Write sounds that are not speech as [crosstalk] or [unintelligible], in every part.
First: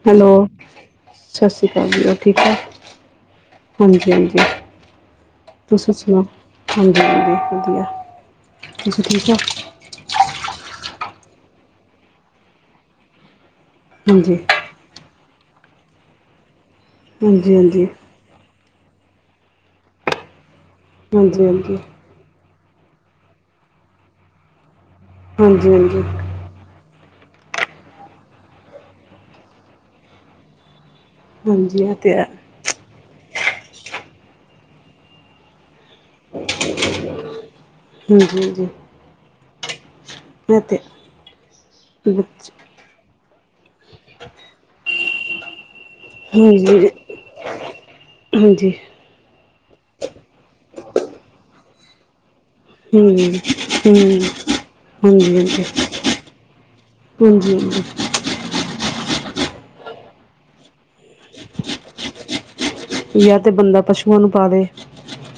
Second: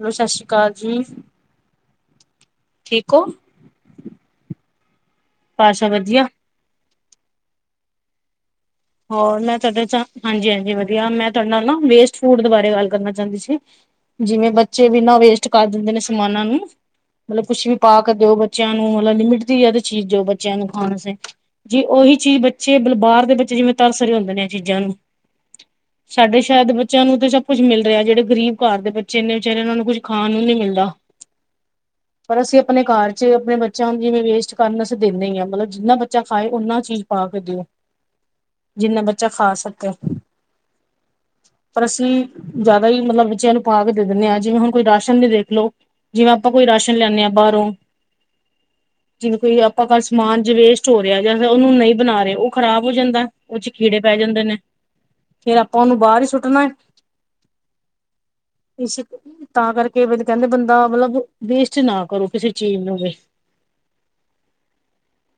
Hello ਸਤਿ ਸ਼੍ਰੀ ਅਕਾਲ ਜੀ ਸਤਿ ਸ਼੍ਰੀ ਕਾਲ ਜੀ ਉਹ ਠੀਕ ਹੈ। ਠੀਕ ਹੋ। ਹਾਂਜੀ-ਹਾਂਜੀ ਬਸ ਤੁਸੀ ਵਧੀਆ ਸੁਨਾਓ ਹਾਂਜੀ-ਹਾਂਜੀ ਵਧੀਆ। ਤੁਸੀਂ ਠੀਕ ਹੋ ਹੋਰ ਮੈਂ ਤੁਹਾਡੇ ਹਾਂਜੀ-ਹਾਂਜੀ ਵਧੀਆ ਮੈਂ ਤੁਹਾਡੇ ਨਾਲ ਨਾ ਵੇਸਟ ਫੂਡ ਬਾਰੇ ਗੱਲ ਕਰਨਾ ਚਾਹੁੰਦੀ ਸੀ। ਹਾਂਜੀ ਜਿਵੇਂ ਬੱਚੇ ਬਿਨਾਂ ਵੇਸਟ ਕਰ ਦਿੰਦੇ ਨੇ ਸਮਾਨਾਂ ਨੂੰ ਮਤਲਬ ਹਾਂਜੀ ਕੁਛ ਵੀ ਹਾਂਜੀ ਪਾ ਕੇ। ਦਿਓ ਬੱਚਿਆਂ ਨੂੰ ਮਤਲਬ ਲਿਮਿਟ ਦੀ ਯਾ ਚੀਜ਼ ਦਿਓ ਬੱਚਿਆਂ ਨੂੰ ਖਾਣ ਸ ਹਾਂਜੀ ਜੀ ਉਹੀ ਚੀਜ਼ ਬੱਚ। ਅਛੇ ਬਾਹਰ ਦੇ ਬੱਚੇ ਜਿਵੇਂ ਤਰਸ ਰ ਹੁੰਦੇ ਨੇ ਚੀਜ਼ਾਂ ਨੂੰ। ਹਾਂਜੀ-ਹਾਂਜੀ। ਸਾਡੇ ਸ਼ੈਰ ਦੇ ਬੱਚਿਆਂ ਨੂੰ ਤਾਂ ਸਭ ਕੁਛ ਮਿਲ ਰਿਹਾ ਜਿਹੜੇ ਗਰੀਬ ਘਰ ਦੇ ਬੱਚੇ ਨੇ ਵਿਚਾਰੇ ਉਹ ਨੂੰ ਕੁਝ ਖਾਨ ਨੂੰ ਨੀ ਮਿਲਦਾ। ਹਾਂਜੀ ਐ ਤੇ ਹ। ਪਰ ਅਸੀਂ ਆਪਣੇ ਘਰ ਚ ਆਪਣੇ ਬੱਚਿਆਂ ਨੂੰ ਜਿਵੇਂ ਵੇਸਟ ਕਰਨ ਅਸੀਂ ਦਿੰਦੇ ਹੀ ਹਾਂ ਮਤਲਬ ਜਿੰਨਾ ਬੱਚਾ ਖਾਏ ਉਨਾਂ ਚੀਜ਼ ਪਾ ਕੇ ਦਿਓ। ਹਾਂਜੀ ਜੀ ਜਿੰਨਾ ਬੱਚਾ ਖਾ ਸਕੇ ਪਰ ਅਸੀਂ ਬੱਚ ਜ਼ਆ। ਹੀ ਮਤਲਬ ਬੱਚਿਆਂ ਨੂੰ ਪਾ ਕੇ ਦੇ ਦਿੰਦੇ ਹਾਂ ਜਿਵੇਂ ਹੁਨ ਕੋਈ ਰਾਸ਼ਨ ਵੀ ਦੇਖ ਲਓ। ਜਿਵੇਂ ਆਪਾਂ ਕੋਈ ਰਾਸ਼ਨ ਹਾਂਜੀ ਲਿਆਨੇ ਆ ਬਾਹਰੋਂ। ਹਾਂਜੀ ਜਿਵੇਂ ਕੋਈ ਆਪਾਂ ਕੱਲ੍ਹ ਸਮਾਨ ਜ ਵੇਸਟ ਹੋ ਰਿਹਾ ਜਾਂ ਫਿਰ ਉਹਨੂੰ ਨਹੀਂ ਬਣਾ ਰਹੇ ਉਹ ਖਰਾਬ ਹੋ ਹਮ ਜਾਂਦਾ। ਉਹ ਚ ਹਮ ਕੀੜੇ ਪੈ ਜਾਂਦੇ ਨੇ ਹਾਂਜੀ ਹਾਂਜੀ ਫੇਰ ਆਪਾਂ ਉਹਨੂੰ ਬਾਹਰ ਹੀ ਸੁੱਟਨੈ। ਹਾਂਜੀ ਹਾਂਜੀ ਇਸ ਤਾਂ ਕਰਕੇ ਕਹਿੰਦੇ ਬੰਦਾ ਮਤਲਬ ਵੇਸਟ ਨਾ ਕਰੋ ਕਿਸੇ। ਚੀਜ਼ ਨੂੰ ਵੀ ਯਾ ਤੇ ਬੰਦਾ ਪਸ਼ੂਆਂ ਨੂੰ ਪਾ ਵੇ।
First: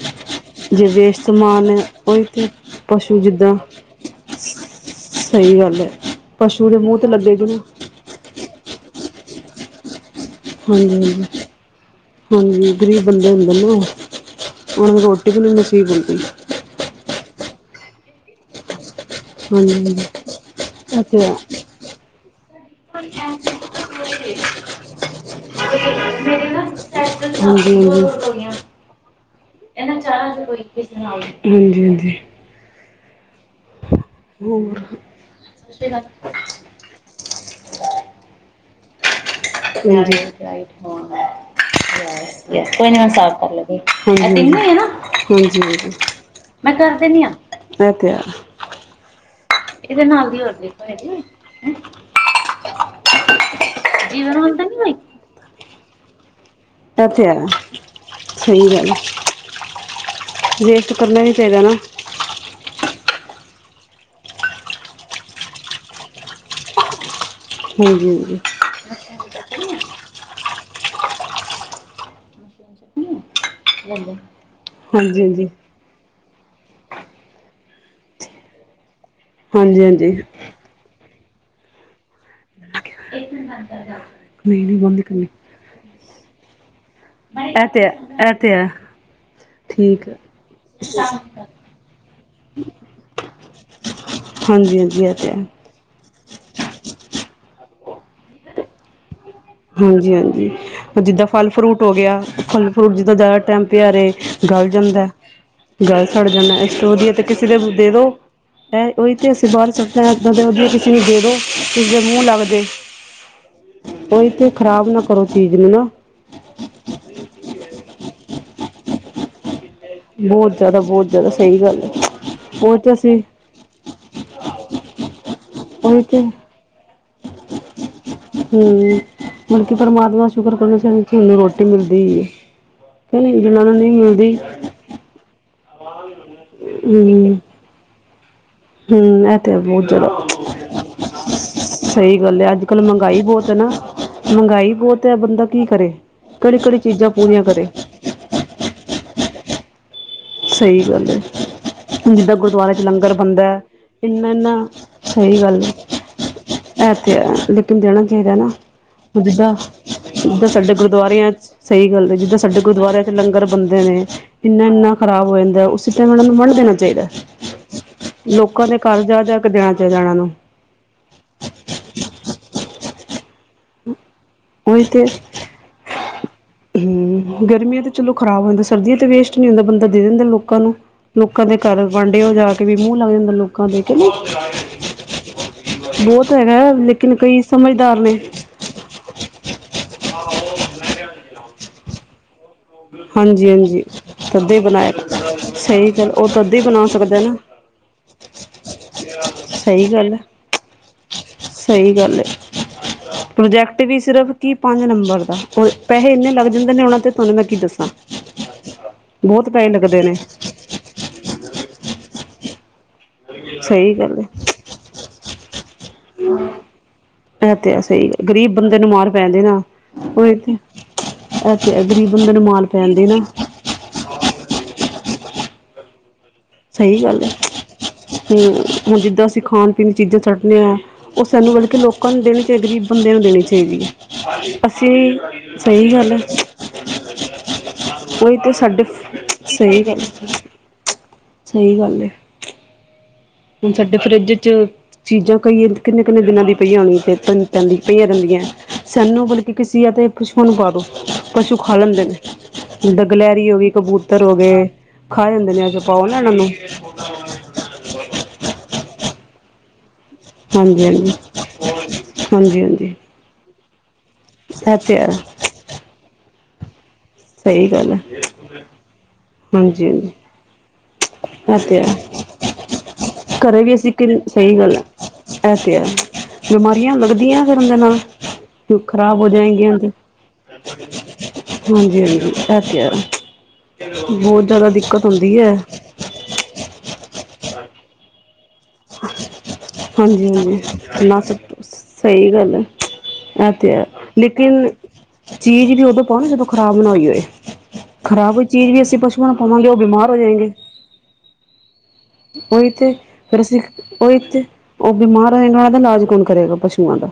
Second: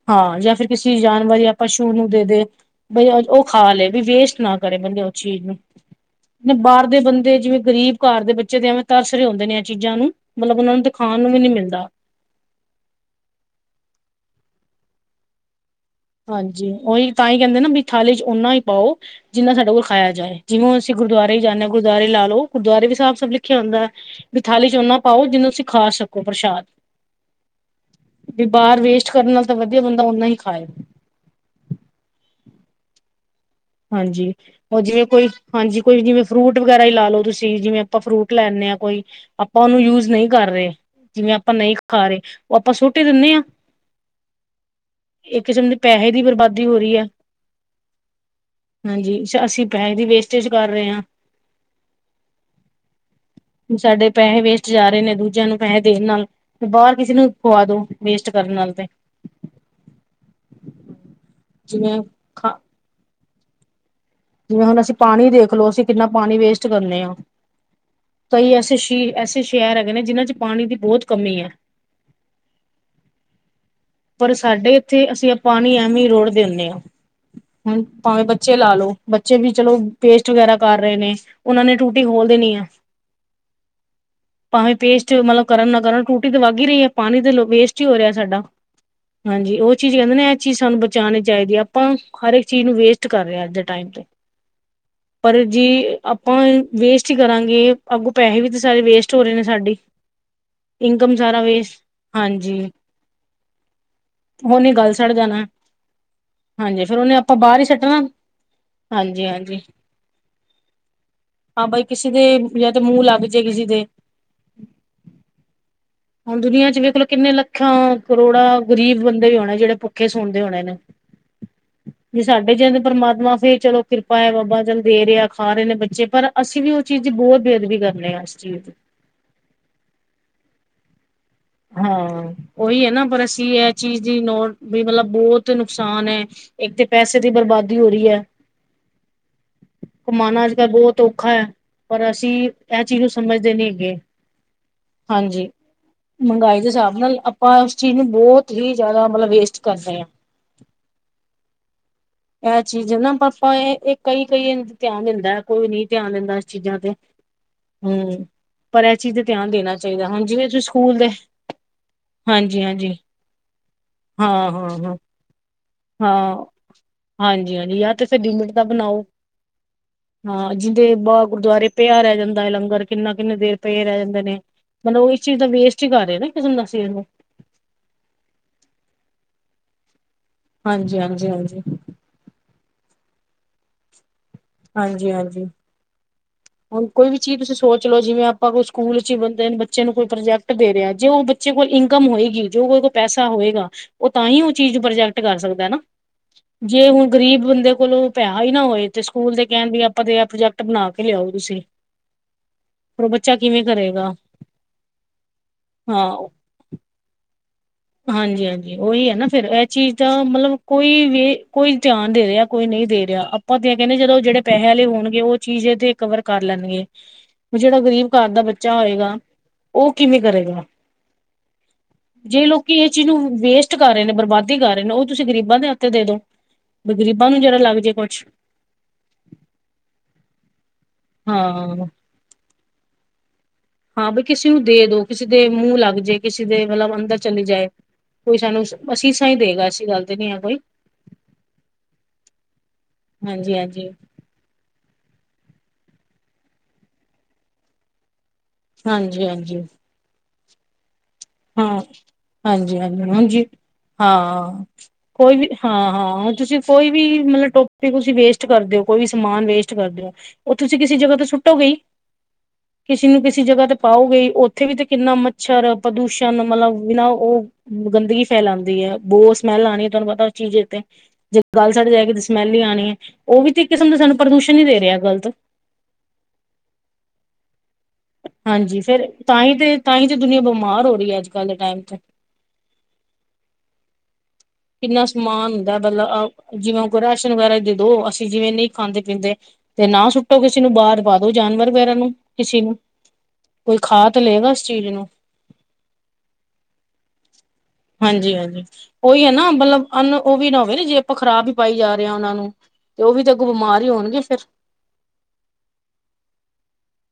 ਹਾਂ ਜਾਂ ਫਿਰ ਕਿਸੇ ਜਾਨਵਰ ਜਾਂ ਪਸ਼ੂ ਨੂੰ ਉਹੀ ਦੇ-ਦੇ। ਤੇ ਬ ਪਸ਼ੂ ਉਹ ਜਿੱਦਾਂ ਖਾ ਲਏ ਵੀ ਵੇਸਟ ਨਾ ਕਰੇ ਬੰਦੇ ਉਸ ਚੀਜ਼ ਸਹੀ ਗੱਲ ਹੈ ਨੂੰ ਪਸ਼ੂ ਬਾਹਰ ਮੂੰਹ ਦੇ ਤੇ ਬੰਦੇ ਲੱਗੇਗੀ ਨਾ ਜਿਵੇਂ ਗ਼ਰੀਬ ਘਰ ਦੇ ਬੱਚੇ ਦੇ ਐਵੇਂ ਤਰਸ ਰ ਹੂਂਦੇ ਨੇ ਇਹ ਚੀਜ਼ਾਂ ਨੂੰ ਮਤਲਬ ਉਹਨਾਂ ਨੂੰ ਹਾਂਜੀ ਖਾਣ ਹਾਂਜੀ ਨੂੰ ਵੀ ਨੀ ਮਿਲਦਾ। ਹਾਂਜੀ ਗ਼ਰੀਬ ਬੰਦੇ ਹੁੰਦੇ ਨਾ ਓਹ ਓਹਨਾਂ ਨੂੰ ਰੋਟੀ ਵੀ ਨਹੀਂ ਨਸੀਬ ਹੁੰਦੀ। ਹਾਂਜੀ ਉਹੀ ਤਾਂ ਹੀ ਕਹਿੰਦੇ ਨਾ ਵੀ ਥਾਲੀ ਚ ਓਨਾ ਹੀ ਪਾਓ। ਜਿੰਨਾ ਸਾਡੇ ਕੋਲ ਖਾਇਆ ਜਾ ਜਿਵੇਂ ਹਾਂਜੀ ਹੁਸੀ ਹਾਂਜੀ ਇਹ ਤੇ ਹੈ ਗੁਰਦਆਰੇ ਜਾ ਜਾਂਦੇ ਹ ਗੁਰਦਆਰੇ ਲਾ ਲਓ ਗੁਰਦੁਆਰੇ ਵੀ ਸਾਫ ਸਭ ਲਖਿਆ ਹੂੰਦੈ ਵੀ ਥਾਲੀ ਓਨਾ ਪਾਓ ਜਿਹਨੂੰ ਤੁਸੀਂ ਖਾ ਸਕੋ ਪ੍ਰਸ਼ਾਦ [unintelligible] ਹਾਂਜੀ ਹਾਂਜੀ ਵੀ ਬਾਹਰ ਵੇਸਟ ਕਰਨ ਨਾਲ ਤਾਂ ਵਧੀਆ ਬੰਦਾ ਓਨਾ ਹੀ ਖਾਏ ਹਾਂਜੀ ਹਾਂਜੀ ਹਾਂਜੀ ਹੋਰ ਉਹ ਜਿਵੇਂ ਕੋਈ ਹਾਂਜੀ ਕੋਈ ਜਿਵੇਂ ਫਰੂਟ ਵਗੈਰਾ ਹੀ ਲਾ ਲੋ ਤੁਸੀਂ ਜਿਵੇਂ ਆਪਾਂ ਫਰੂਟ ਲੈਂਣੇ ਹਾਂ ਕੋਈ ਆਪਾਂ ਉਹਨੂੰ ਯੂਜ ਹਾਂਜੀ ਨਹੀਂ ਕਰ ਰਹੇ ਜਿਵੇਂ ਆਪਾਂ ਨਹੀਂ ਖਾ ਰਹੇ ਉਹ ਆਪਾਂ ਸੁਟ ਈ ਦਿੰਦੇ ਹਾਂ। ਇੱਕ ਕਿਸਮ ਦੀ ਪੈਸੇ ਦੀ ਬਰਬਾਦੀ ਹੋ ਰਹੀ ਹੈ [unintelligible] ਹਾਂਜੀ ਅਸੀਂ ਪੈਹੇ ਦੀ ਵੇਸ਼ਟੇਜ ਕਰ ਰਹੇ ਹਾਂ। ਸਾਡੇ ਪੈਹੇ ਵੇਸਟ ਜਾ ਰਹੇ ਨੇ ਦੂਜਿਆਂ ਨੂੰ ਪੈਹੇ ਦੇਣ ਨਾਲ ਤੇ ਬਾਹਰ ਇਹ ਕਿਸੇ ਤੇ ਨੂੰ ਹੈ ਖਵਾ ਦੋ ਵੇਸਟ ਕਰਨ ਸਹੀ ਨਾਲ ਤੇ ਗੱਲ ਹੈ, ਵੇਸਟ ਕਰਨਾ ਹੀ ਚਾਹੀਦਾ ਨਾ। ਜਿਵੇਂ ਖਾ ਜਿਵੇਂ ਹੁਣ ਅਸੀਂ ਪਾਣੀ ਦੇਖ ਲੋ ਅਸੀਂ ਕਿੰਨਾ ਪਾਣੀ ਵੇਸਟ ਕਰਨੇ ਆਂ। ਹਾਂਜੀ ਕਈ ਐਸੇ ਸੀਰ ਐਸੇ ਸ਼ਹਿਰ ਹੈਗੇ ਨੇ ਜਿਹਨਾਂ 'ਚ ਪਾਣੀ ਦੀ ਬਹੁਤ ਕਮੀ ਐ। ਪਰ ਸਾਡੇ ਇੱਥੇ ਹਾਂਜੀ ਅਸੀਂ ਆ ਹਾਂਜੀ ਪਾਣੀ ਐਵੇ ਹੀ ਰੋੜ ਦੇਣੇ ਆਂ ਹੁਣ ਭਾਵੇਂ ਬੱਚੇ ਲਾ ਲਓ। ਬੱਚੇ ਵੀ ਚਲੋ ਹਾਂਜੀ ਹਾਂਜੀ ਪੇਸਟ ਵਗੈਰਾ ਕਰ ਰਹੇ ਨੇ ਉਹਨਾਂ ਨੇ ਟੂਟੀ ਖੋਲ ਦੇਣੀ ਆ। ਨਹੀਂ ਭਾਵੇਂ ਨਹੀਂ ਬੰਦ ਪੇਸਟ ਕਰਨੀ ਮਤਲਬ ਕਰਨ ਨਾ ਕਰਨ ਟੂਟੀ ਤੇ ਵੱਗ ਹੀ ਰਹੀ ਹੈ ਪਾਣੀ ਤੇ ਇਹ ਵੇਸਟ ਤੇ ਹੀ ਹੋ ਰਿਹਾ ਇਹ ਸਾਡਾ ਤੇ ਹੈ। ਹਾਂਜੀ ਉਹ ਚੀਜ਼ ਠੀਕ ਕਹਿੰਦੇ ਹੈ ਨੇ ਇਹ ਚੀਜ਼ ਸਾਨੂੰ ਬਚਾਂਣੀ ਚਾਹੀਦੀ ਆ ਆਪਾਂ ਹਰ ਇੱਕ ਚੀਜ਼ ਨੂੰ ਵੇਸਟ ਕਰ ਰਿਹਾ ਅੱਜ ਦੇ ਟਾਈਮ ਤੇ ਹਾਂਜੀ- ਹਾਂਜੀ ਤੇ ਹੈ ਪਰ ਜੀ ਆਪ ਆਪਾਂ ਵੇਸਟ ਹੀ ਕਰਾਂਗੇ ਅੱਗੋਂ ਪੈਹੇ ਵੀ ਤੇ ਸਾਰੇ ਵੇਸਟ [unintelligible] ਨੇ ਸਾਡੇ ਹਾਂਜੀ- ਹਾਂਜੀ ਜਿੱਦਾਂ ਫਲ ਫਰੂਟ ਹੋ ਗਿਆ ਹਾਂਜੀ ਫਲ ਫਰੂਟ ਜਿੱਦਾਂ ਜ਼ਿਆਦਾ ਟੈਮ ਪਿਆ ਰਹੇ। ਗਲ ਉਹਨੇ ਗੱਲ ਜਾਂਦਾ ਸੜ ਜਾਣਾ ਗਲ ਛੜ ਜਾਂਦਾ ਇਸ ਹਾਂਜੀ ਤੋਂ ਫੇਰ ਵਧੀਆ ਉਹਨੇ ਆਪਾਂ ਕਿਸੇ ਦੇ ਬਾਹਰ ਹੀ ਦੇ ਸੱਟਣਾ ਦੋ। ਉਹੀ ਹਾਂਜੀ ਤੇ ਅਸੀਂ ਹਾਂਜੀ ਬਾਹਰ ਸ ਹ ਇਾਂ ਉ ਕਿਸੇ ਨੀ ਦੇ ਦੋ ਹਾਂ ਬਾਈ ਕਿਸ ਦੇ ਕਿਸੇ ਮੂੰਹ ਲੱਗਦੇ। ਜਾਂ ਤੇ ਮੂੰਹ ਲੱਗ ਜੇ ਕਿਸੀ ਦੇ ਉਹੀ ਤੇ ਖ਼ਰਾਬ ਨਾ ਕਰੋ ਚੀਜ਼ ਨੂੰ ਨਾ ਹੁਣ ਦੁਨੀਆਂ 'ਚ ਵੇਖ ਲੋ ਕਿੰਨੇ ਲੱਖਾਂ ਕਰੋੜਾਂ ਗਰੀਬ ਬੰਦੇ ਵੀ ਹੁਣੇ ਜਿਹੜੇ ਭੁੱਖੇ ਸੌਦੇ ਬਹੁਤ ਹੋਣੇ ਨੇ ਜਿਆਦਾ- ਬਹੁਤ ਜਿਆਦਾ ਸਹੀ ਗੱਲ ਏ। ਜੇ ਸਾਡੇ ਜਿਹਦੇ ਪਰਮਾਤਮਾ ਫੇਰ ਚਲੋ ਕਿਰਪਾ ਹੈ ਬਾਬਾ ਚਲ ਦੇ ਰਿਹਾ ਆ ਖਾ ਰਹੇ ਨੇ ਉਹੀ ਬੱਚੇ ਤੇ ਪਰ ਅਸੀਂ ਵੀ ਉਹ ਚੀਜ਼ ਬਹੁਤ ਬੇਅਦਬੀ ਕਰ ਹੂੰ ਮਤਲਬ ਕੀ ਪਰਮਾਤਮਾ ਸ਼ੁਕਰ ਕਰੋ ਹੁੰਦੀ ਰੋਟੀ ਹਾਂ ਮਿਲਦੀ ਹੈ ਉਹੀ ਹੈ ਨਾ ਕਿ ਪਰ ਨਹੀਂ ਅਸੀਂ ਜਿਹਨਾਂ ਇਹ ਨੂੰ ਨਹੀਂ ਚੀਜ਼ ਦੀ ਮਿਲਦੀ ਨੋ ਵੀ ਮਤਲਬ ਬਹੁਤ ਨੁਕਸਾਨ ਹੈ। ਇੱਕ ਤੇ ਪੈਸੇ ਦੀ ਹਮ ਬਰਬਾਦੀ ਹੋ ਰਹੀ ਹੈ। ਹਮ ਇਹ ਤੇ ਬਹੁਤ ਜ਼ਿਆਦਾ ਕਮਾਉਣਾ ਅੱਜ ਕੱਲ੍ਹ ਬਹੁਤ ਔਖਾ ਹੈ। ਪਰ ਸਹੀ ਅਸੀਂ ਗੱਲ ਹੈ ਅੱਜ ਕੱਲ੍ਹ ਇਹ ਚੀਜ਼ ਨੂੰ ਮਹਿੰਗਾਈ ਬਹੁਤ ਸਮਝਦੇ ਹੈ ਨਹੀਂ ਨਾ ਹੈਗੇ ਮਹਿੰਗਾਈ ਬਹੁਤ ਹੈ ਬੰਦਾ ਹਾਂਜੀ। ਕੀ ਕਰੇ ਕਿਹੜੀ ਮਹਿੰਗਾਈ ਦੇ ਕਿਹੜੀ ਹਿਸਾਬ ਚੀਜ਼ਾਂ ਨਾਲ ਪੂਰੀਆਂ ਆਪਾਂ ਕਰੇ ਉਸ ਚੀਜ਼ ਨੂੰ ਬਹੁਤ ਹੀ ਜ਼ਿਆਦਾ ਮਤਲਬ ਵੇਸਟ ਕਰਦੇ ਆਂ। ਸਹੀ ਗੱਲ ਏ। ਜਿੱਦਾਂ ਇਹ ਗੁਰਦੁਆਰੇ 'ਚ ਚੀਜ਼ ਨਾ ਲੰਗਰ ਬਣਦਾ ਪਾਪਾ ਇਹ ਕਈ ਕਈ ਇੰਨਾ-ਇੰਨਾ ਧਿਆਨ ਦਿੰਦਾ ਸਹੀ ਗੱਲ ਕੋਈ ਏ। ਨਹੀਂ ਧਿਆਨ ਦਿੰਦਾ ਇਸ ਚੀਜ਼ਾਂ ਇਹ ਤੇ ਹੈ ਲੇਕਿਨ ਦੇਣਾ ਹੂੰ ਚਾਹੀਦਾ ਨਾ ਪਰ ਇਹ ਚੀਜ਼ ਤੇ ਧਿਆਨ ਜਿੱਦਾਂ ਦੇਣਾ ਚਾਹੀਦਾ ਹੁਣ ਜਿਵੇਂ ਤੇ ਤੁਸੀਂ ਸਾਡੇ ਗੁਰੂ ਸਕੂਲ ਦੇ ਗੁਰਦੁਆਰਿਆਂ ਸਹੀ ਗੱਲ ਜਿੱਦਾਂ ਸਾਡੇ ਹਾਂਜੀ ਹਾਂਜੀ ਗੁਰਦੁਆਰਿਆਂ 'ਚ ਲੰਗਰ ਬਣਦੇ ਨੇ ਹਾਂ ਇੰਨਾ ਹਾਂ ਇੰਨਾ ਹਾਂ ਖ਼ਰਾਬ ਹੋ ਜਾਂਦਾ ਉ ਸ ਤ ਇਹਨਾਂ ਹਾਂ ਨੂੰ ਵੰਡ ਦੇਣਾ ਚਾਹੀਦਾ ਹਾਂਜੀ ਹਾਂਜੀ ਜਾਂ ਤੇ ਫਿਰ ਲਿਮਿਟ ਦਾ ਲੋਕਾਂ ਦੇ ਘਰ ਬਣਾਓ ਜਾ- ਜਾ ਕੇ ਦੇਣਾ ਚਾਹੀਦਾ ਇਹਨਾਂ ਨੂੰ ਹਾਂ ਜਿਹਦੇ ਬਾਹ ਗੁਰਦੁਆਰੇ ਪਿਆ ਰਿਆ ਜਾਂਦਾ ਏ ਲੰਗਰ ਕਿੰਨਾ ਕਿੰਨੇ ਦੇਰ ਪਏ ਰਹਿ ਜਾਂਦੇ ਨੇ ਉਹੀ ਮਤਲਬ ਤੇ ਉਹ ਇਸ ਚੀਜ਼ ਦਾ ਵੇਸਟ ਹੀ ਕਰ ਰਹੇ ਨਾ ਕਿਸਮ ਦਾ ਸੀ ਉਹਨੂੰ ਹੂੰ ਗਰਮੀਆਂ ਤੇ ਚਲੋ ਖਰਾਬ ਹੋ ਜਾਂਦਾ ਸਰਦੀਆਂ ਤੇ ਵੇਸਟ ਨਹੀਂ ਹੁੰਦਾ ਬੰਦਾ ਦੇ ਦਿੰਦਾ ਲੋਕਾਂ ਨੂੰ ਹਾਂਜੀ ਹਾਂਜੀ ਲੋਕਾਂ ਦੇ ਹਾਂਜੀ ਘਰ ਵੰਡ ਓ ਜਾ ਕੇ ਵੀ ਮੂੰਹ ਲੱਗ ਜਾਂਦਾ ਲੋਕਾਂ ਦੇ ਕਹ [unintelligible] ਹਾਂਜੀ- ਹਾਂਜੀ ਬਹੁਤ ਹੈਗਾ। ਹੁਣ ਕੋਈ ਲੇਕਿਨ ਵੀ ਚੀਜ਼ ਕਈ ਤੁਸੀਂ ਸੋਚ ਸਮਝਦਾਰ ਲਓ ਨੇ ਜਿਵੇਂ ਆਂ। ਆਪਾਂ ਕੋਈ ਸਕੂਲ ਚ ਹੀ ਬੰਦੇ ਬੱਚੇ ਨੂੰ ਕੋਈ ਪ੍ਰੋਜੈਕਟ ਦੇ ਰਿਹਾ ਜੇ ਉਹ ਬੱਚੇ ਕੋਲ ਇਨਕਮ ਹੋਏਗੀ ਜੋ ਕੋਈ ਕੋਲ ਪੈਸਾ ਹਾਂਜੀ ਹੋਏਗਾ ਹਾਂਜੀ ਉਹ ਤਾਂ ਹੀ ਉਹ ਤਦੇ ਚੀਜ਼ ਨੂੰ ਬਣਾਇਆ ਪ੍ਰੋਜੈਕਟ ਕਰ ਸਕਦਾ ਨਾ ਸਹੀ ਗੱਲ ਉਹ ਤਦੇ ਹੀ ਬਣਾ ਜੇ ਹੁਣ ਸਕਦਾ ਨਾ ਗ਼ਰੀਬ ਬੰਦੇ ਕੋਲੋਂ ਪੈਸ ਹੀ ਨਾ ਹੋਏ ਤੇ ਸਕੂਲ ਦੇ ਕਹਿਣ ਵੀ ਸਹੀ ਆਪਾਂ ਗੱਲ ਹੈ ਤੇ ਆ ਪ੍ਰੋਜੈਕਟ ਬਣਾ ਕੇ ਲਿਆਓ ਤੁਸੀਂ। ਸਹੀ ਗੱਲ ਪਰ ਉਹ ਬੱਚਾ ਕਿਵੇਂ ਪ੍ਰੋਜੈਕਟ ਵੀ ਕਰੇਗਾ ਸਿਰਫ ਕੀ ਪੰਜ ਨੰਬਰ ਦਾ ਉਹ ਪੈਸੇ ਇੰਨੇ ਲੱਗਦੇ ਜਿੰਦੇ ਨੇ ਉਹਨਾਂ ਤੇ ਤੁਹਾਨੂੰ ਮੈਂ ਕੀ ਦੱਸਾਂ। ਹਾਂਜੀ -ਹਾਂਜੀ ਉਹੀ ਹੈ ਨਾ ਫੇਰ ਬਹੁਤ ਇਹ ਪੈਸੇ ਚੀਜ਼ ਲੱਗਦੇ ਦਾ ਨੇ ਮਤਲਬ ਕੋਈ ਵੀ ਕੋਈ ਧਿਆਨ ਦੇ ਰਿਹਾ ਕੋਈ ਨਹੀਂ ਦੇ ਰਿਹਾ ਆਪਾਂ ਤੇ ਸਹੀ ਕਹਿੰਦੇ ਜਦੋਂ ਗੱਲ ਹੈ ਜਿਹੜੇ ਪੈਸੇ ਲੇ ਹੋਣਗੇ ਉਹ ਚੀਜ਼ ਇਹਥ ਕਵਰ ਕਰ ਲੈਣਗੇ ਇਹ ਤੇ ਜਿਹੜਾ ਗਰੀਬ ਸਹੀ ਘਰ ਦਾ ਗ਼ਰੀਬ ਬੱਚਾ ਬੰਦੇ ਨੂੰ ਮਾਰ ਹੋਏਗਾ ਪੈਂਦੇ ਨਾ ਕਿਵੇਂ ਉਹ ਤੇ ਕਰੇਗਾ। ਅਥ ਗਰੀਬ ਬੰਦੇ ਨੂੰ ਜੇ ਮਾਲ ਲੋਕੀ ਇਹ ਚੀਜ਼ ਨੂੰ ਵੇਸਟ ਕਰ ਰਹੇ ਨੇ ਬਰਬਾਦੀ ਕਰ ਰਹੇ ਨੇ ਉਹ ਤੁਸੀਂ ਗਰੀਬਾਂ ਦੇ ਹੱਥ ਦੇ ਦੋ ਸਹੀ ਗੱਲ ਗਰੀਬਾਂ ਹੈ ਨੂੰ ਜਹੜ ਲੱ ਜਾਵੇ ਹਮ ਹੁਣ ਜਿੱਦਾਂ ਅਸੀਂ ਖਾਣ ਪੀਣ ਦੀ ਚੀਜ਼ਾਂ ਛੱਡਦੇ ਹਾਂ ਉਹ ਸਾਨੂੰ ਮਤਲਬ ਕੇ ਹਾਂ ਲੋਕ ਲੋਕਾਂ ਨੂੰ ਦੇਣੀ ਚਹੀ ਗਰੀਬ ਬੰਦੇ ਨੂੰ ਦੇਣੇ ਚ ਸਹੀ ਹੈ ਹਾਂ ਬਈ ਕਿਸੇ ਨੂੰ ਦੇ ਦੋ ਕਿਸੇ ਦੇ ਅਸੀਂ ਮੂੰਹ ਸਹੀ ਲੱਗ ਗੱਲ ਜੇ ਕਿਸੇ ਦੇ ਮਤਲਬ ਅੰਦਰ ਚਲੀ ਜਾਏ ਉਹੀ ਕੋਈ ਤੇ ਸਾਨੂੰ ਸਾਡੇ ਅਸੀਸਾਂ ਹੀ ਦੇਗਾ ਸਹੀ ਐਸੀ ਗੱਲ ਤੇ ਨੀ ਹੈ ਕੋਈ ਸਹੀ ਗੱਲ ਹਾਂਜੀ ਹੁਣ ਹਾਂਜੀ ਸਾਡੇ ਫਰਿੱਜ ਚ ਚੀਜ਼ਾਂ ਕਈ ਕਿੰਨੇ ਕਿੰਨ ਦਿਨਾਂ ਦੀਆਂ ਪਈਆਂ ਹੋਣੀ ਪੈਂਦੀ ਪਈਆਂ ਰਹਿੰਦੀਆਂ ਸੈਨੂੰ ਹਾਂਜੀ ਬਲਕਿ ਹਾਂਜੀ ਕਿਸਸੀ ਆ ਤੇ ਪਸ਼ੂਆਂ ਨੂੰ ਪਾ ਦੋ ਪਸ਼ੂ ਹਾਂ ਖਾ ਲੈਂਦੇ ਨੇ ਹਾਂਜੀ ਜਿੱਦਾਂ ਹਾਂਜੀ ਹਾਂਜੀ ਗਲਹਿਰੀ ਹੋ ਗਈ ਕਬੂਤਰ ਹੋ ਹਾਂ ਗਏ ਖਾ ਕੋਈ ਵੀ ਜਾਂਦੇ ਨੇ ਹਾਂ ਹਾਂ ਪਾਓਨਾਨਾਂੈਨ ਨੂੰ ਤੁਸੀਂ ਕੋਈ ਵੀ ਮਤਲਬ ਟੋਪੀ ਤੁਸੀਂ ਵੇਸਟ ਕਰਦੇ ਹੋ ਕੋਈ ਵੀ ਸਮਾਨ ਵੇਸਟ ਕਰਦੇਓ ਉਹ ਤੁਸੀਂ ਹਾਂਜੀ ਕਿਸੇ ਹਾਂਜੀ ਜਗ੍ਹਾ ਤੇ ਸੁੱਟੋਗੇਈ ਹਾਂਜੀ ਹਾਂਜੀ ਕਿਸੇ ਨੂੰ ਕਿਸੇ ਜਗ੍ਹਾ ਤੇ ਪਾਓਗੇਈ ਉੱਥੇ ਵੀ ਇਹ ਤੇ ਹੈ ਕਿੰਨਾ ਮੱਛਰ ਪ੍ਰਦੂਸ਼ਣ ਮਤਲਬ ਬਿਨਾਂ ਉਹ ਸਹੀ ਗੱਲ ਹੈ ਗੰਦਗੀ ਫੈਲਾਉਂਦੀ ਹੈ ਬਹੁਤ ਸਮੈਲ ਆਉਣੀ ਹਾਂਜੀ ਹੈ ਹਾਂਜੀ ਤੁਹਾਨੂੰ ਪਤਾ ਚੀਜ਼ ਤੇ ਜੇ ਇਹ ਗੱਲ ਤੇ ਸਾਡੇ ਹੈ ਜਾਏ ਕੇ ਸਮੈਲੀ ਹੀ ਆਉਣੀ ਹੈ ਉਹ ਵੀ ਤੇ ਘਰੇ ਇੱਕ ਕਿਸਮ ਅਸੀਂ ਦਾ ਕਿ ਸਾਨੂੰ ਪ੍ਰਦੂਸ਼ਣ ਸਹੀ ਨੀ ਗੱਲ ਦੇ ਹੈ ਰਿਹਾ ਗਲਤ ਇਹ ਤੇ ਬਿਮਾਰੀਆਂ ਲੱਗਦੀਆਂ ਕਰਨਰਮ ਦੇ ਨਾਲ ਹਾਂਜੀ ਫੇਿਰ ਖ਼ਰਾਬ ਹੋ ਤਾਂਹੀ ਤੇ ਜਾਏਗੀਆਂ ਤਹੀ ਤੇ ਦੁਨੀਆਂ ਬਿਮਾਰ ਹੋ ਰਹੀ ਹੈ ਅੱਜ ਕੱਲ੍ਹ ਦੇ ਟਾਈਮ ਤੋਂ ਹਾਂਜੀ ਬਹੁਤ ਜਿਆਦਾ ਦਿੱਕਤ ਹੁੰਦੀ ਹੈ ਗਤਲ ਜਿਵੇਂ ਕੋਈ ਰਾਸ਼ਨ ਵਗੈਰਾ ਦੇ ਦੋ ਅਸੀਂ ਜਿਵੇਂ ਨਹੀਂ ਖਾਂਦੇ ਪੀਂਦੇ ਤੇ ਨਾ ਹਾਂਜੀ ਸੁੱਟੋ ਕਿਸੇ ਨੂੰ ਬਾਹਰ ਹਾਂਜੀ ਪਾ ਦੋ ਜਾਨਵਰ ਵਗੈਰਾ ਨੂੰ ਕਿਸੇ ਨੂੰ ਅ ਤੇ ਕੋਈ ਖਾ ਲਏਗਾ ਇਸ ਲੇਕਿਨ ਚੀਜ਼ ਨੂੰ ਚੀਜ਼ ਵੀ ਉਦੋਂ ਪਾਉਣਾ ਜਦੋਂ ਖ਼ਰਾਬ ਨਾ ਹੋਈ ਹੋਏ ਖਰਾਬਈ ਹਾਂਜੀ-ਹਾਂਜੀ ਚੀਜ਼ ਵੀ ਅਸੀਂ ਉਹੀ ਪਸੂਆਂ ਹੈ ਨੂੰ ਨਾ ਪਾਵਾਂਗੇ ਉਹ ਮਤਲਬ ਬਿਮਾਰ ਅਨ ਹੋ ਉਹ ਜਾਏਗੇ ਵੀ ਨਾ ਹੋਵੇ ਨ ਜੇ ਆਪਾਂ ਖਰਾਬ ਹੀ ਪਾਈ ਜਾਵੇ ਉਹੀ ਤੇੇ ਫਿਰ ਅਸੀਂ ਹੋਣਗੇ ਉਹਥ ਫਿਰ ਉਹ ਬਿਮਾਰ ਹੋਏਗਾ ਉਹਨਾਂ ਦਾ ਇਲਾਜ ਕੌਣ ਕਰੇਗਾ ਪਸੂਆਂ ਦਾ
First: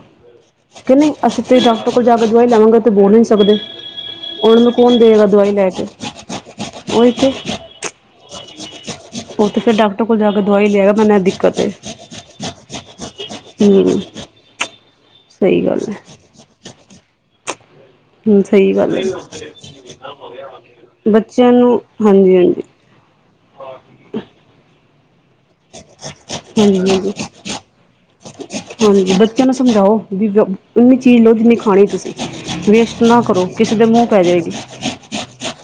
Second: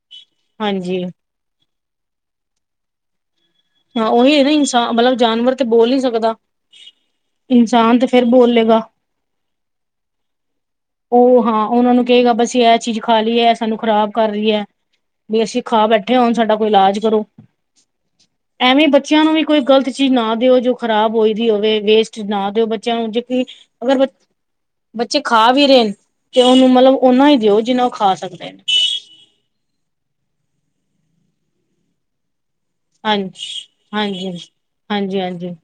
ਹਾਂਜੀ ਨਹੀਂ ਅਸੀਂ ਤੁਸੀਂ ਡਾਕਟਰ ਕੋਲ ਜਾ ਕੇ ਦਵਾਈ ਲਵਾਂਗੇ ਤੇ ਬੋਲ ਨ ਨਹੀਂੀ ਸਕਦੇ ਹਾਂ ਉਹੀ ਨਾ ਉਹਨਾਂ ਨੂੰ ਇਨਸਾਨ ਕੌਣ ਮਤਲਬ ਦੇਵੇਗਾ ਦਵਾਈ ਜਾਨਵਰ ਤੇ ਲੈ ਕੇ ਬੋਲ ਨ ਸਕਦਾ ਉਹੀ ਤੇ ਇਨਸਾਨ ਤੇ ਫੇਿਰ ਬੋਲੇਗਾ ਉਹ ਤੇ ਫਿਰ ਡਾਕਟਰ ਕੋਲ ਜਾ ਕੇ ਦਵਾਈ ਲਿਆਏਗਾ ਮੈਨੂੰ ਇਹ ਉਹ ਦਿੱਕਤ ਹਾਂ ਹੈ ਉਹਨਾਂ ਨੂੰ ਕਹੇਗਾ ਬਸੀਂ ਇਹ ਚੀਜ਼ ਖਾ ਲਈਏ ਇਹ ਸਾਨੂੰ ਹਮ ਖ਼ਰਾਬ ਕਰ ਰਹੀ ਹੈ ਵੀ ਅਸੀਂ ਸਹੀ ਗੱਲ ਖਾ ਹੈ ਬੈਠੇ ਹੋਣ ਸਾਡਾ ਕੋਈ ਇਲਾਜ ਕਰੋ ਹਮ ਸਹੀ ਐਵੇਂ ਗੱਲ ਹੈ ਬੱਚਿਆਂ ਨੂੰ ਵੀ ਕੋਈ ਗ਼ਲਤ ਚੀਜ਼ ਨਾ ਦਿਓ, ਜੋ ਖਰਾਬ ਹੋਈ ਦੀ ਬੱਚਿਆਂ ਨੂੰ ਹੋਵੇ ਵੇਸਟ ਹਾਂਜੀ ਨਾ ਹਾਂਜੀ ਦਿਓ। ਚੀਜਾ ਜੇ ਕੋਈ ਅਗਰ, ਬੱਚੇ ਖਾ ਵੀ ਰਹੇ ਨੇ ਤੇ ਉਹਨੂੰ ਹਾਂਜੀ ਮਤਲਬ ਹਾਂਜੀ ਨਾ ਹੀ ਦਿਓ ਜਿੰਨਾ ਉਹ ਖਾ ਸਕਦੇ ਨੇ, ਹਾਂਜੀ ਬੱਚਿਆਂ ਨੂੰ ਸਮਝਾਓ, ਵੀ ਉਨੀ ਚੀਜ਼ ਲੋਓ ਜਿੰਨੀ ਖਾਣੀ ਤੁਸੀਂ ਵੀ ਨਾ ਕਰੋ ਕਿਸੇ ਦੇ ਮੂੰਹ ਪੈ ਜਾਵੇਗੀ। ਹਾਂਜੀ-ਹਾਂਜੀ,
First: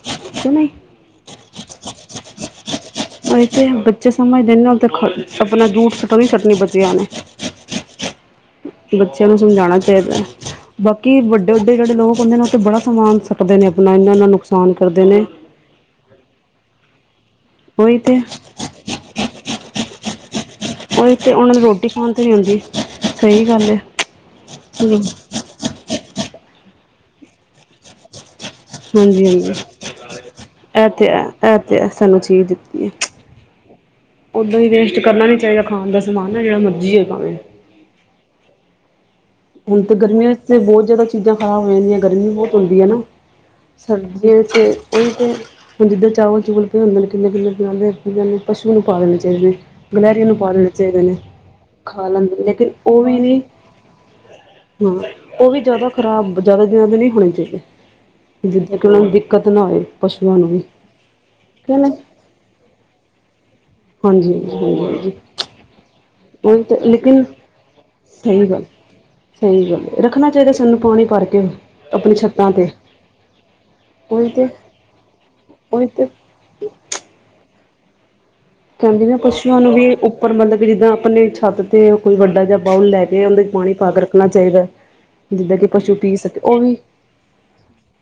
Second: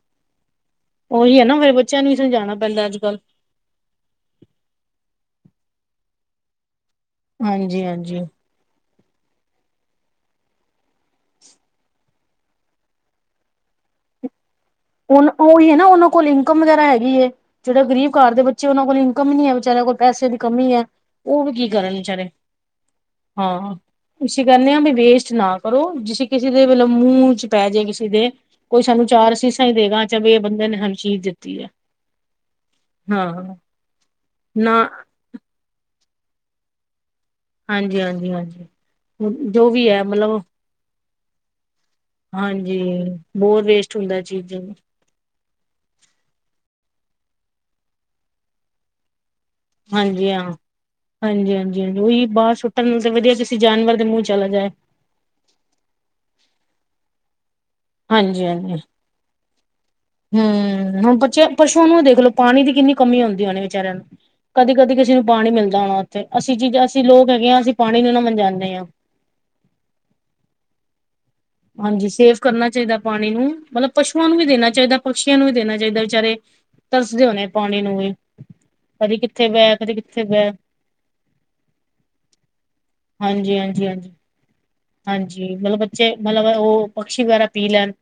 ਉਹੀ ਹੈ ਨਾ ਫੇਰ ਬੱਚਿਆਂ ਨੂੰ ਹੀ ਸਮਝਾਣਾ ਪੈਂਦਾ ਅੱਜ-ਕੱਲ, ਥ ਬੱਚੇ ਸਮਝਦੇ ਨੇ ਤਾਂ ਆਪਣਾ ਜੂਠ ਸੁਟਣੀ ਸੁਟਣੀ ਬੱਚੀ ਨੇ ਹਾਂਜੀ-ਹਾਂਜੀ, ਬੱਚਿਆਂ ਨੂੰ ਸਮਝਾਉਣਾ ਚਾਹੀਦਾ। ਬਾਕੀ ਵੱਡੇ-ਵੱਡੇ ਜਿਹੜੇ ਲੋਕ ਹੁੰਦੇ ਨੇ, ਉੱਥੇ ਬੜਾ ਸਮਾਨ ਸਕਟਦੇ ਨੇ ਆਪਣਾ ਇੰਨਾ-ਇੰਨਾ ਨੁਕਸਾਨ ਕਰਦੇ ਨੇ, ਹੁਣ ਉਹੀ ਹੈ ਨਾ, ਉਹਨਾਂ ਕੋਲ ਇਨਕਮ ਵਗੈਰਾ ਹੈਗੀ ਐ। ਜਿਹੜੇ ਉਹੀ ਗਰੀਬ ਤੇ ਘਰ ਦੇ ਬੱਚੇ ਉਹਨਾਂ ਕੋਲ ਇਨਕਮ ਹੀ ਨੀ ਹੈ ਵਿਚੇਾਰਿਆਂ ਕੋਲ ਪੈਸੇ ਦੀ ਕਮੀ ਹੈ। ਉਹੀ ਤੇ ਉਹ ਉਹਨਾ ਵੀ ਨੂੰ ਕੀ ਰੋਟੀ ਕਰਨ ਖਾਣ ਤੇ ਵਿਚਾਰੇ ਨੀ ਆਦੀ। ਹਾਂ ਅਸੀ ਕਹਿੰਨੇ ਆਂ, ਬਈ ਹਾਂਜੀ ਵੇਸਟ ਨਾ ਪਰ ਔ, ਜਿਸਂ ਕਿਸੇ ਦੇ ਵਤਲਬ ਮੂੰਹ ਚ ਪੈ ਜੇ ਕਿਸੇ ਦੇ ਕੋਈ ਸਾਨੂੰ ਚਾਰ ਅਸੀਸ ਐ ਤੇ ਹੈ, ਐ ਤੇ ਹੈ, ਸਾਨੂੰ ਚੀਜ਼ ਦਿੱਤੀ ਏ। ਹਾਂ ਓਦਾਂ ਵੀ ਨਾ ਵੇਸਟ ਕਰਨਾ ਨੀ ਚਾਹੀਦਾ, ਖਾਣ ਦਾ ਸਮਾਨ ਨਾ, ਜਿਹੜਾ ਮਰਜੀ ਹੋ ਭਾਵੇਂ। ਹਾਂਜੀ-ਹਾਂਜੀ-ਹਾਂਜੀ, ਹੁਣ ਤੇ ਗਰਮੀਆਂ ਵਿਚ ਤੇ ਬਹੁਤ ਜ਼ਿਆਦਾ, ਚੀਜ਼ਾਂ ਖ਼ਰਾਬ ਹੋ ਜਾਂਦੀਆਂ, ਗਰਮੀ ਬਹੁਤ ਹਾਂਜੀ ਹੁੰਦੀ ਹੈ ਨਾ, ਬਹੁਤ ਵੇਸਟ ਹੁੰਦਾ ਸਰਦੀਆਂ ਚੀਜ਼ ਚ ਉਹੀ ਤੇ, ਹੁਣ ਜਿੱਦਾਂ ਚਾਵਲ ਚੋਵਲ ਪਦੇ ਨੇ ਕਿੰਨੇ-ਕਿੰਨੇ ਦਿਨਾਂ ਦੇ, ਪਸ਼ੂ ਨੂੰ ਪਾ ਦੇਣੇ ਚਾਹੀਦੇ। ਗਿਲਹੈਰੀ ਹਾਂਜੀ ਨੂੰ ਪਾ ਹਾਂ। ਦੇਣੇ ਚਾਹੀਦੇ ਨੇ, ਹਾਂਜੀ ਹਾਂਜੀ ਹਾਂਜੀ ਖਾ ਉਹੀ ਲੈਂਦੇ ਨੇ, ਬਾਹਰ ਲੇਕਿਨ ਸੁੱਟਣ ਨੂੰ ਉਹ ਤੇ ਵੀ ਵਧੀਆ ਨਹੀ ਕਿਸੇ ਜਾਨਵਰ ਦੇ ਮੂੰਹ ਚ ਚਲਾ ਜਾਏ। ਹਾਂ ਉਹ ਵੀ ਜਿਆਦਾ ਖ਼ਰਾਬ, ਜਿਆਦਾ ਦਿਨਾਂ ਦੇ ਨਹੀਂ ਹੋਣੇ ਚਾਹੀਦੇ, ਹਾਂਜੀ ਜਿੱਦਾਂ ਹਾਂਜੀ ਕਿ ਉਹਨਾਂ ਕਦੇ ਨਾ ਹੋਏ। ਪਸ਼ੂਆਂ ਨੂੰ ਵੀ ਹੂੰ, ਹੁਣ ਬੱਚੇ ਕਿ ਪਸੂਆਂ ਨਹੀਂ ਨੂੰ ਦੇਖਲੋ, ਪਾਣੀ ਦੀ ਕਿੰਨੀ ਕਮੀ ਆਦੀ ਉਹਦੀਆ। ਵਿਚਾਰਿਆਂ ਨੂੰ, ਹਾਂਜੀ ਹਾਂਜੀ ਹਾਂਜੀ ਕਦੇ-ਕਦੇ ਹਾਂਜੀ ਕਿਸੇ ਨੂੰ ਪਾਣੀ ਮਿਲਦਾ ਹੋਣਾ। ਤੇ ਅਸੀਂ ਉਹੀ ਜੀ, ਤਾਂ ਅਸੀਂ ਲੇਕਿਨ ਲੋਕ ਹੈਗੇ ਹਾਂ, ਅਸੀਂ ਪਾਣੀ ਨੂੰ ਨਾ ਸਹੀ ਗੱਲ ਵੰਜਾਂਦੇ ਆਂ। ਸਹੀ ਗੱਲ, ਰੱਖਣਾ ਚਾਹੀਦਾ, ਸਾਨੂੰ ਪਾਣੀ ਭਰ ਕੇ। ਹਾਂਜੀ ਆਪਣੀ ਸੇਵ ਛੱਤਾਂ ਕਰਨਾ ਤੇ ਚਾਹੀਦਾ ਪਾਣੀ ਨੂੰ, ਮਤਲਬ ਪਸੂਆਂ ਉਹੀ ਨੂੰ ਵੀ ਤੇ ਦੇਣਾ ਚਾਹੀਦਾ, ਪਕਸ਼ੀਆਂ ਨੂੰ ਵੀ ਦੇਣਾ ਉਹੀ ਚਾਹੀਦਾ ਤੇ ਵਿਚਾਰੇ। ਤਰਸਦੇ ਹੋਣੇ ਪਾਣੀ ਨੂੰ ਵੀ, ਕਹਿੰਦੇ ਨੇ, ਕਦੇ ਕਿੱਥੇ ਪਸ਼ੂਆਂ ਨੂੰ ਬਹਿ ਕਦੇ ਵੀ ਕਿੱਥੇ ਉੱਪਰ ਬਹਿ ਮਤਲਬ ਕਿ ਜਿੱਦਾਂ ਆਪਣੇ ਛੱਤ ਤੇ, ਕੋਈ ਵੱਡਾ ਜਾਂ ਬਾਊਲ ਲੈ ਕੇ, ਉਹਦੇ ਚ ਹਾਂਜੀ ਪਾਣੀ ਹਾਂਜੀ ਪਾ ਕੇ। ਹਾਂਜੀ। ਰਖਣਾ ਚਾਹੀਦਾ। ਹਾਂਜੀ, ਜਿੱਦਾਂ ਕਿ ਮਤਲਬ ਪਸ਼ੂ ਬੱਚੇ ਪੀ ਸਕੇ ਮਤਲਬ ਉਹ ਪਕਸ਼ੀ ਵਗੈਰਾ ਪੀ ਲੈਣ।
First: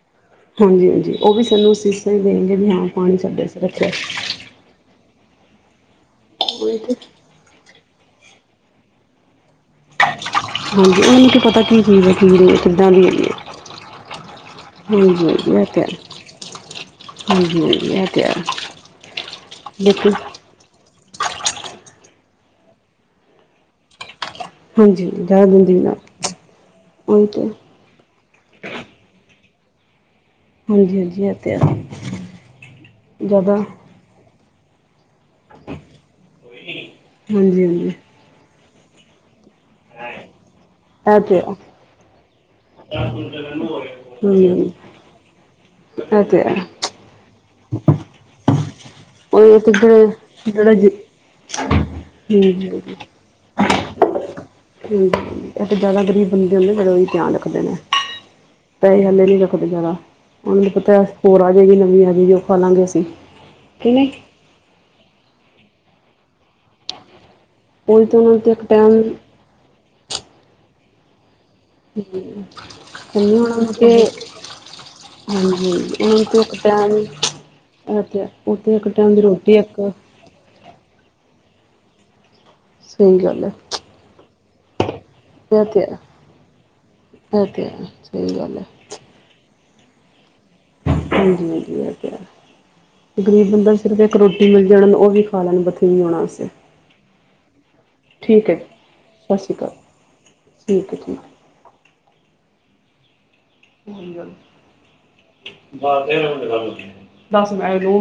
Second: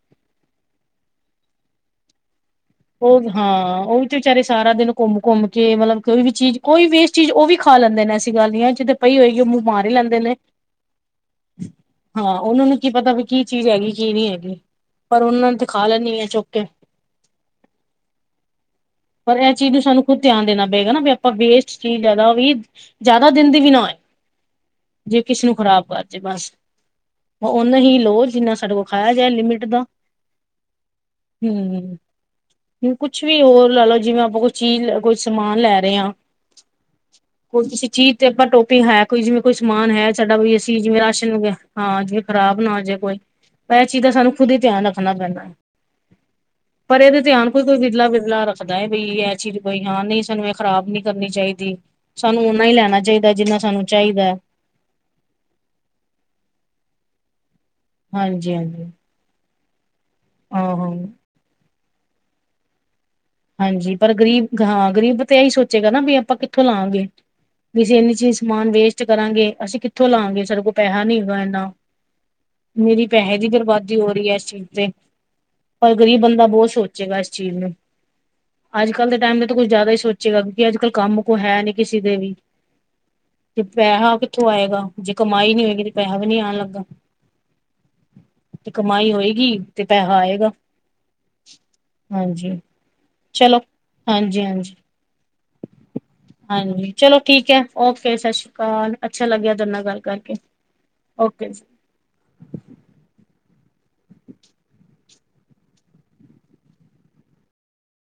ਹਾਂਜੀ-ਹਾਂਜੀ, ਉਹ ਵੀ ਸਾਨੂੰ ਅਸੀਂਸਾਂ ਹੀ ਦੇਣਗੇ, ਵੀ ਹਾਂ। ਪਾਣੀ ਉਹ ਸਾਡੇ ਅਸਤੇ ਹਾਂ ਰੱਖਿਆ ਉਹ ਵੀ ਤੇ ਵਿਚਾਰੇ ਸਾਰਾ ਦਿਨ ਘੁੰਮ-ਘੁੰਮ ਕੇ, ਮਤਲਬ ਕੋਈ ਵੀ ਚੀਜ਼ ਉਹੀ ਕੋਈ ਤੇ ਵੀ ਇਸ ਚੀਜ਼ ਉਹ ਵੀ। ਖਾ ਲੈਂਦੇ ਨੇ ਐਸੀ ਗੱਲ ਨੀ ਐ, ਜਿੱਥੇ ਪਈ ਹੋਏਗੀ, ਉਹ ਮੂੰਹ ਮਾਰ ਹੀ ਲੈਂਦੇ ਨੇ ਹਾਂਜੀ ਉਹਨਾਂ ਨੂੰ ਕੀ ਪਤਾ ਕੀ ਚੀਜ਼ ਹੈ ਕੀ ਹਾਂ, ਨਹੀਂ ਉਹਨਾਂ ਨੂੰ ਕੀ ਕਿੱਦਾਂ ਦੀ ਪਤਾ, ਵੀ ਹੈਗੀ ਕੀ ਹੈ ਚੀਜ਼ ਹੈਗੀ, ਕੀ ਨਹੀਂ ਹੈਗੀ। ਪਰ ਹਾਂਜੀ ਉਹਨਾਂ ਹਾਂਜੀ ਨੇ ਇਹ ਤੇ ਖਾ ਹੈ ਲੈਣੀ ਐ, ਚੁੱਕ ਕੇ, ਹਾਂਜੀ ਹਾਂਜੀ, ਐ ਇਹ ਤੇ, ਪਰ ਇਹ ਚੀਜ਼ ਨੂੰ ਸਾਨੂੰ ਲੇਕਿਨ ਖੁੱਦ ਧਿਆਨ ਦੇਣਾ ਪਏਗਾ, ਨਾ ਵੀ ਆਪਾਂ ਵੇਸਟ ਚੀਜ਼ ਜ਼ਿਆਦਾ ਵੀ, ਜ਼ਿਆਦਾ ਦਿਨ ਦੀ ਵੀ ਨਾ ਹੋਏ। ਹਾਂਜੀ ਜੇ ਜ਼ਿਆਦਾ ਕਿਸੇ ਨੂੰ ਗੰਦਗੀ ਖ਼ਰਾਬ ਨਾ ਕਰ ਜੇ ਬਸ, ਉਹੀ ਤੇ ਔ ਨਾ ਹੀ ਲੋ, ਜਿੰਨਾ ਸਾਡੇ ਕੋਲ, ਖਾਇਆ ਜਾ ਲਿਮਿਟ ਦਾ ਹਾਂਜੀ-ਹਾਂਜੀ ਇਹ ਤੇ ਹੈ। ਕੁੱਛ ਵੀ ਜ਼ਿਆਦਾ ਹੋਰ ਲਾ ਲੋ, ਜਿਵੇਂ ਆਪਾਂ ਕੁਛ ਚੀਜ਼ ਕੋਈ ਸਮਾਨ ਲੈ ਰਹੇ ਹਾਂ, ਹਾਂਜੀ ਹੁਣ ਕਿਸੀ ਹਾਂਜੀ ਚੀਜ਼ ਤੇ ਆਪਾਂ ਟੋਪੀ ਹੈ। ਕੋਈ ਜਿਵੇਂ ਕੋਈ ਸਮਾਨ ਹੈ, ਸਾਡਾ ਵੀ ਸੀ, ਜਿਵੇਂ ਇਹ ਰਾਸ਼ਨ ਤੇ ਹੋ ਹੈ। ਗਯਾ, ਹਾਂ ਜਿਵੇਂ ਖ਼ਰਾਬ ਨਾ ਹੋ ਜਾਏ ਕੋਈ, ਪਰ ਇਹ ਚੀਜ਼ ਦਾ ਸਾਨੂੰ ਖੁਦ ਹੀ ਧਿਆਨ ਰੱਖਣਾ ਪੈਂਦਾ। ਐ ਤੇ ਹੈ। ਪਰ ਇਹਦੇ ਧਿਆਨ ਕੋਈ ਕੋਈ ਵਿਦਲਾ ਵਿਦਲਾ ਰੱਖਦਾ ਹੈ, ਬਈ ਇਹ ਚੀਜ਼, ਉਹੀ ਤੇ ਬਈ ਹਾਂ, ਜਿਹੜੇ ਨਹੀਂ ਸਾਨੂੰ ਇਹ ਜਿਹੜਾ ਜ ਖ਼ਰਾਬ ਨੀ ਕਰਨੀ ਚਾਹੀਦੀ। ਸਾਨੂੰ ਓਨਾ ਹਾਂਜੀ ਹਾਂਜੀ ਹੀ ਲੈਣਾ ਚਾਹੀਦਾ, ਜਿੰਨਾ ਸਾਨੂੰ ਚਾਹੀਦਾ। ਹੂ, ਇੱਕ ਜਿਆਦਾ ਗ਼ਰੀਬ ਬੰਦੇ ਹੁੰਦੇ ਓਹਨਾਂ ਦਾ ਧਿਆਨ ਰੱਖਦੇ ਨੇ, ਹਾਂਜੀ ਹਾਂਜੀ ਪੈਸੇ ਆਲੇ ਨੀ ਰੱਖ ਤ ਜ਼ਿਆਦਾ, ਉਹਨਾਂ ਨੂੰ ਆਹੋ ਪਤਾ ਹੋਰ ਆ ਜਾਏਗੀ ਨਵੀਂ ਆ ਆਜੇਗੀ ਆਪਾ ਲਾਂਗੇ ਸੀਂ। ਹਾਂਜੀ, ਪਰ ਗਰੀਬ ਹਾਂ ਗ਼ਰੀਬ ਤਾਂ ਇਹੀ ਸੋਚੇਗਾ ਨਾ, ਵੀ ਆਪਾਂ ਕਿੱਥੋਂ ਲਾਂਗੇ। ਵੀ ਅਸੀਂ ਉਹੀ ਇੰਨੀ ਤਾਂ ਚੀਜ਼ ਉਹਨਾਂ ਤੇ ਇੱਕ ਸਮਾਨ ਵੇਸਟ ਟਾਈਮ ਕਰਾਂਗੇ, ਅਸੀਂ ਕਿੱਥੋਂ ਲਾਂਗੇ, ਸਾਡੇ ਕੋਲ ਪੈਸਾ ਨੀ ਹੈਗਾ ਇੰਨਾ। ਨੀਰੀ ਕਹਿੰਦੀ ਪੈਸੇ ਦੀ ਉਹਨਾਂ ਨੂੰ ਕਿ ਬਰਬਾਦੀ ਹੋ ਰਹੀ ਹੈ, ਇਸ ਚੀਜ਼ ਤੇ। ਹਾਂਜੀ ਪਰ ਉਹਨਾਂ ਗ਼ਰੀਬ ਨੂੰ ਤੇ ਬੰਦਾ ਇੱਕ ਬਹੁਤ ਟਾਈਮ ਸੋਚੇਗਾ ਇਸ ਚੀਜ਼ ਨੂੰ। ਉਹ ਤੇ ਹੈ। ਅੱਜ-ਕੱਲ ਦੇ ਟਾਈਮ ਦਾ ਤਾਂ ਕੁਝ ਜ਼ਿਆਦਾ ਹੀ ਸੋਚੇਗਾ, ਕਿਉਂਕਿ ਅੱਜ-ਕੱਲ ਕੰਮ ਕੋਈ ਹੈ ਨੀ, ਕਿਸੇ ਦੇ ਵੀ। ਸਹੀ ਗੱਲ ਐ। ਤੇ ਪੈਹਾ ਕਿੱਥੋ ਆਏਗਾ? ਜੇ ਕਮਾਈ ਨੀ ਇਹ ਹੋਏਗੀ, ਤੇ ਹੈ ਪੈਹਾ ਵੀ ਨੀ ਆਣ ਲੱਗਾ। ਇਹ ਤੇ ਹੈ ਸਹੀ ਗੱਲ ਹੈ ਕਮਾਈ ਹੋਏਗੀ ਤੇ ਪੈਹਾ ਆਏਗਾ। ਹਾਂਜੀ-ਹਾਜੀ, ਐ ਤੇ ਹੈ। ਹਾਂਜੀ ਗ਼ਰੀਬ ਚਲੋ ਬੰਦਾ ਸਿਰਫ ਇੱਕ ਹਾਂਜੀ ਰੋਟੀ ਮਿਲ ਹਾਂਜੀ। ਜਾਣ, ਉਹ ਵੀ ਖਾ ਲੈਣ ਬਥੇਰੀ ਵੀ ਹੋਣ ਵਾਸਤੇ। ਹਾਂਜੀ ਚਲੋ ਠੀਕ ਹੈ ਓਕੇ, ਸਤਿ ਸ਼੍ਰੀ ਅਕਾਲ। ਅੱਛਾ ਲੱਗਿਆ ਤੁਹਾਡੇ ਨਾਲ ਗੱਲ ਕਰਕੇ। ਠੀਕ ਹੈ, ਠੀਕ। ਓਕੇ ਜੀ। [unintelligible]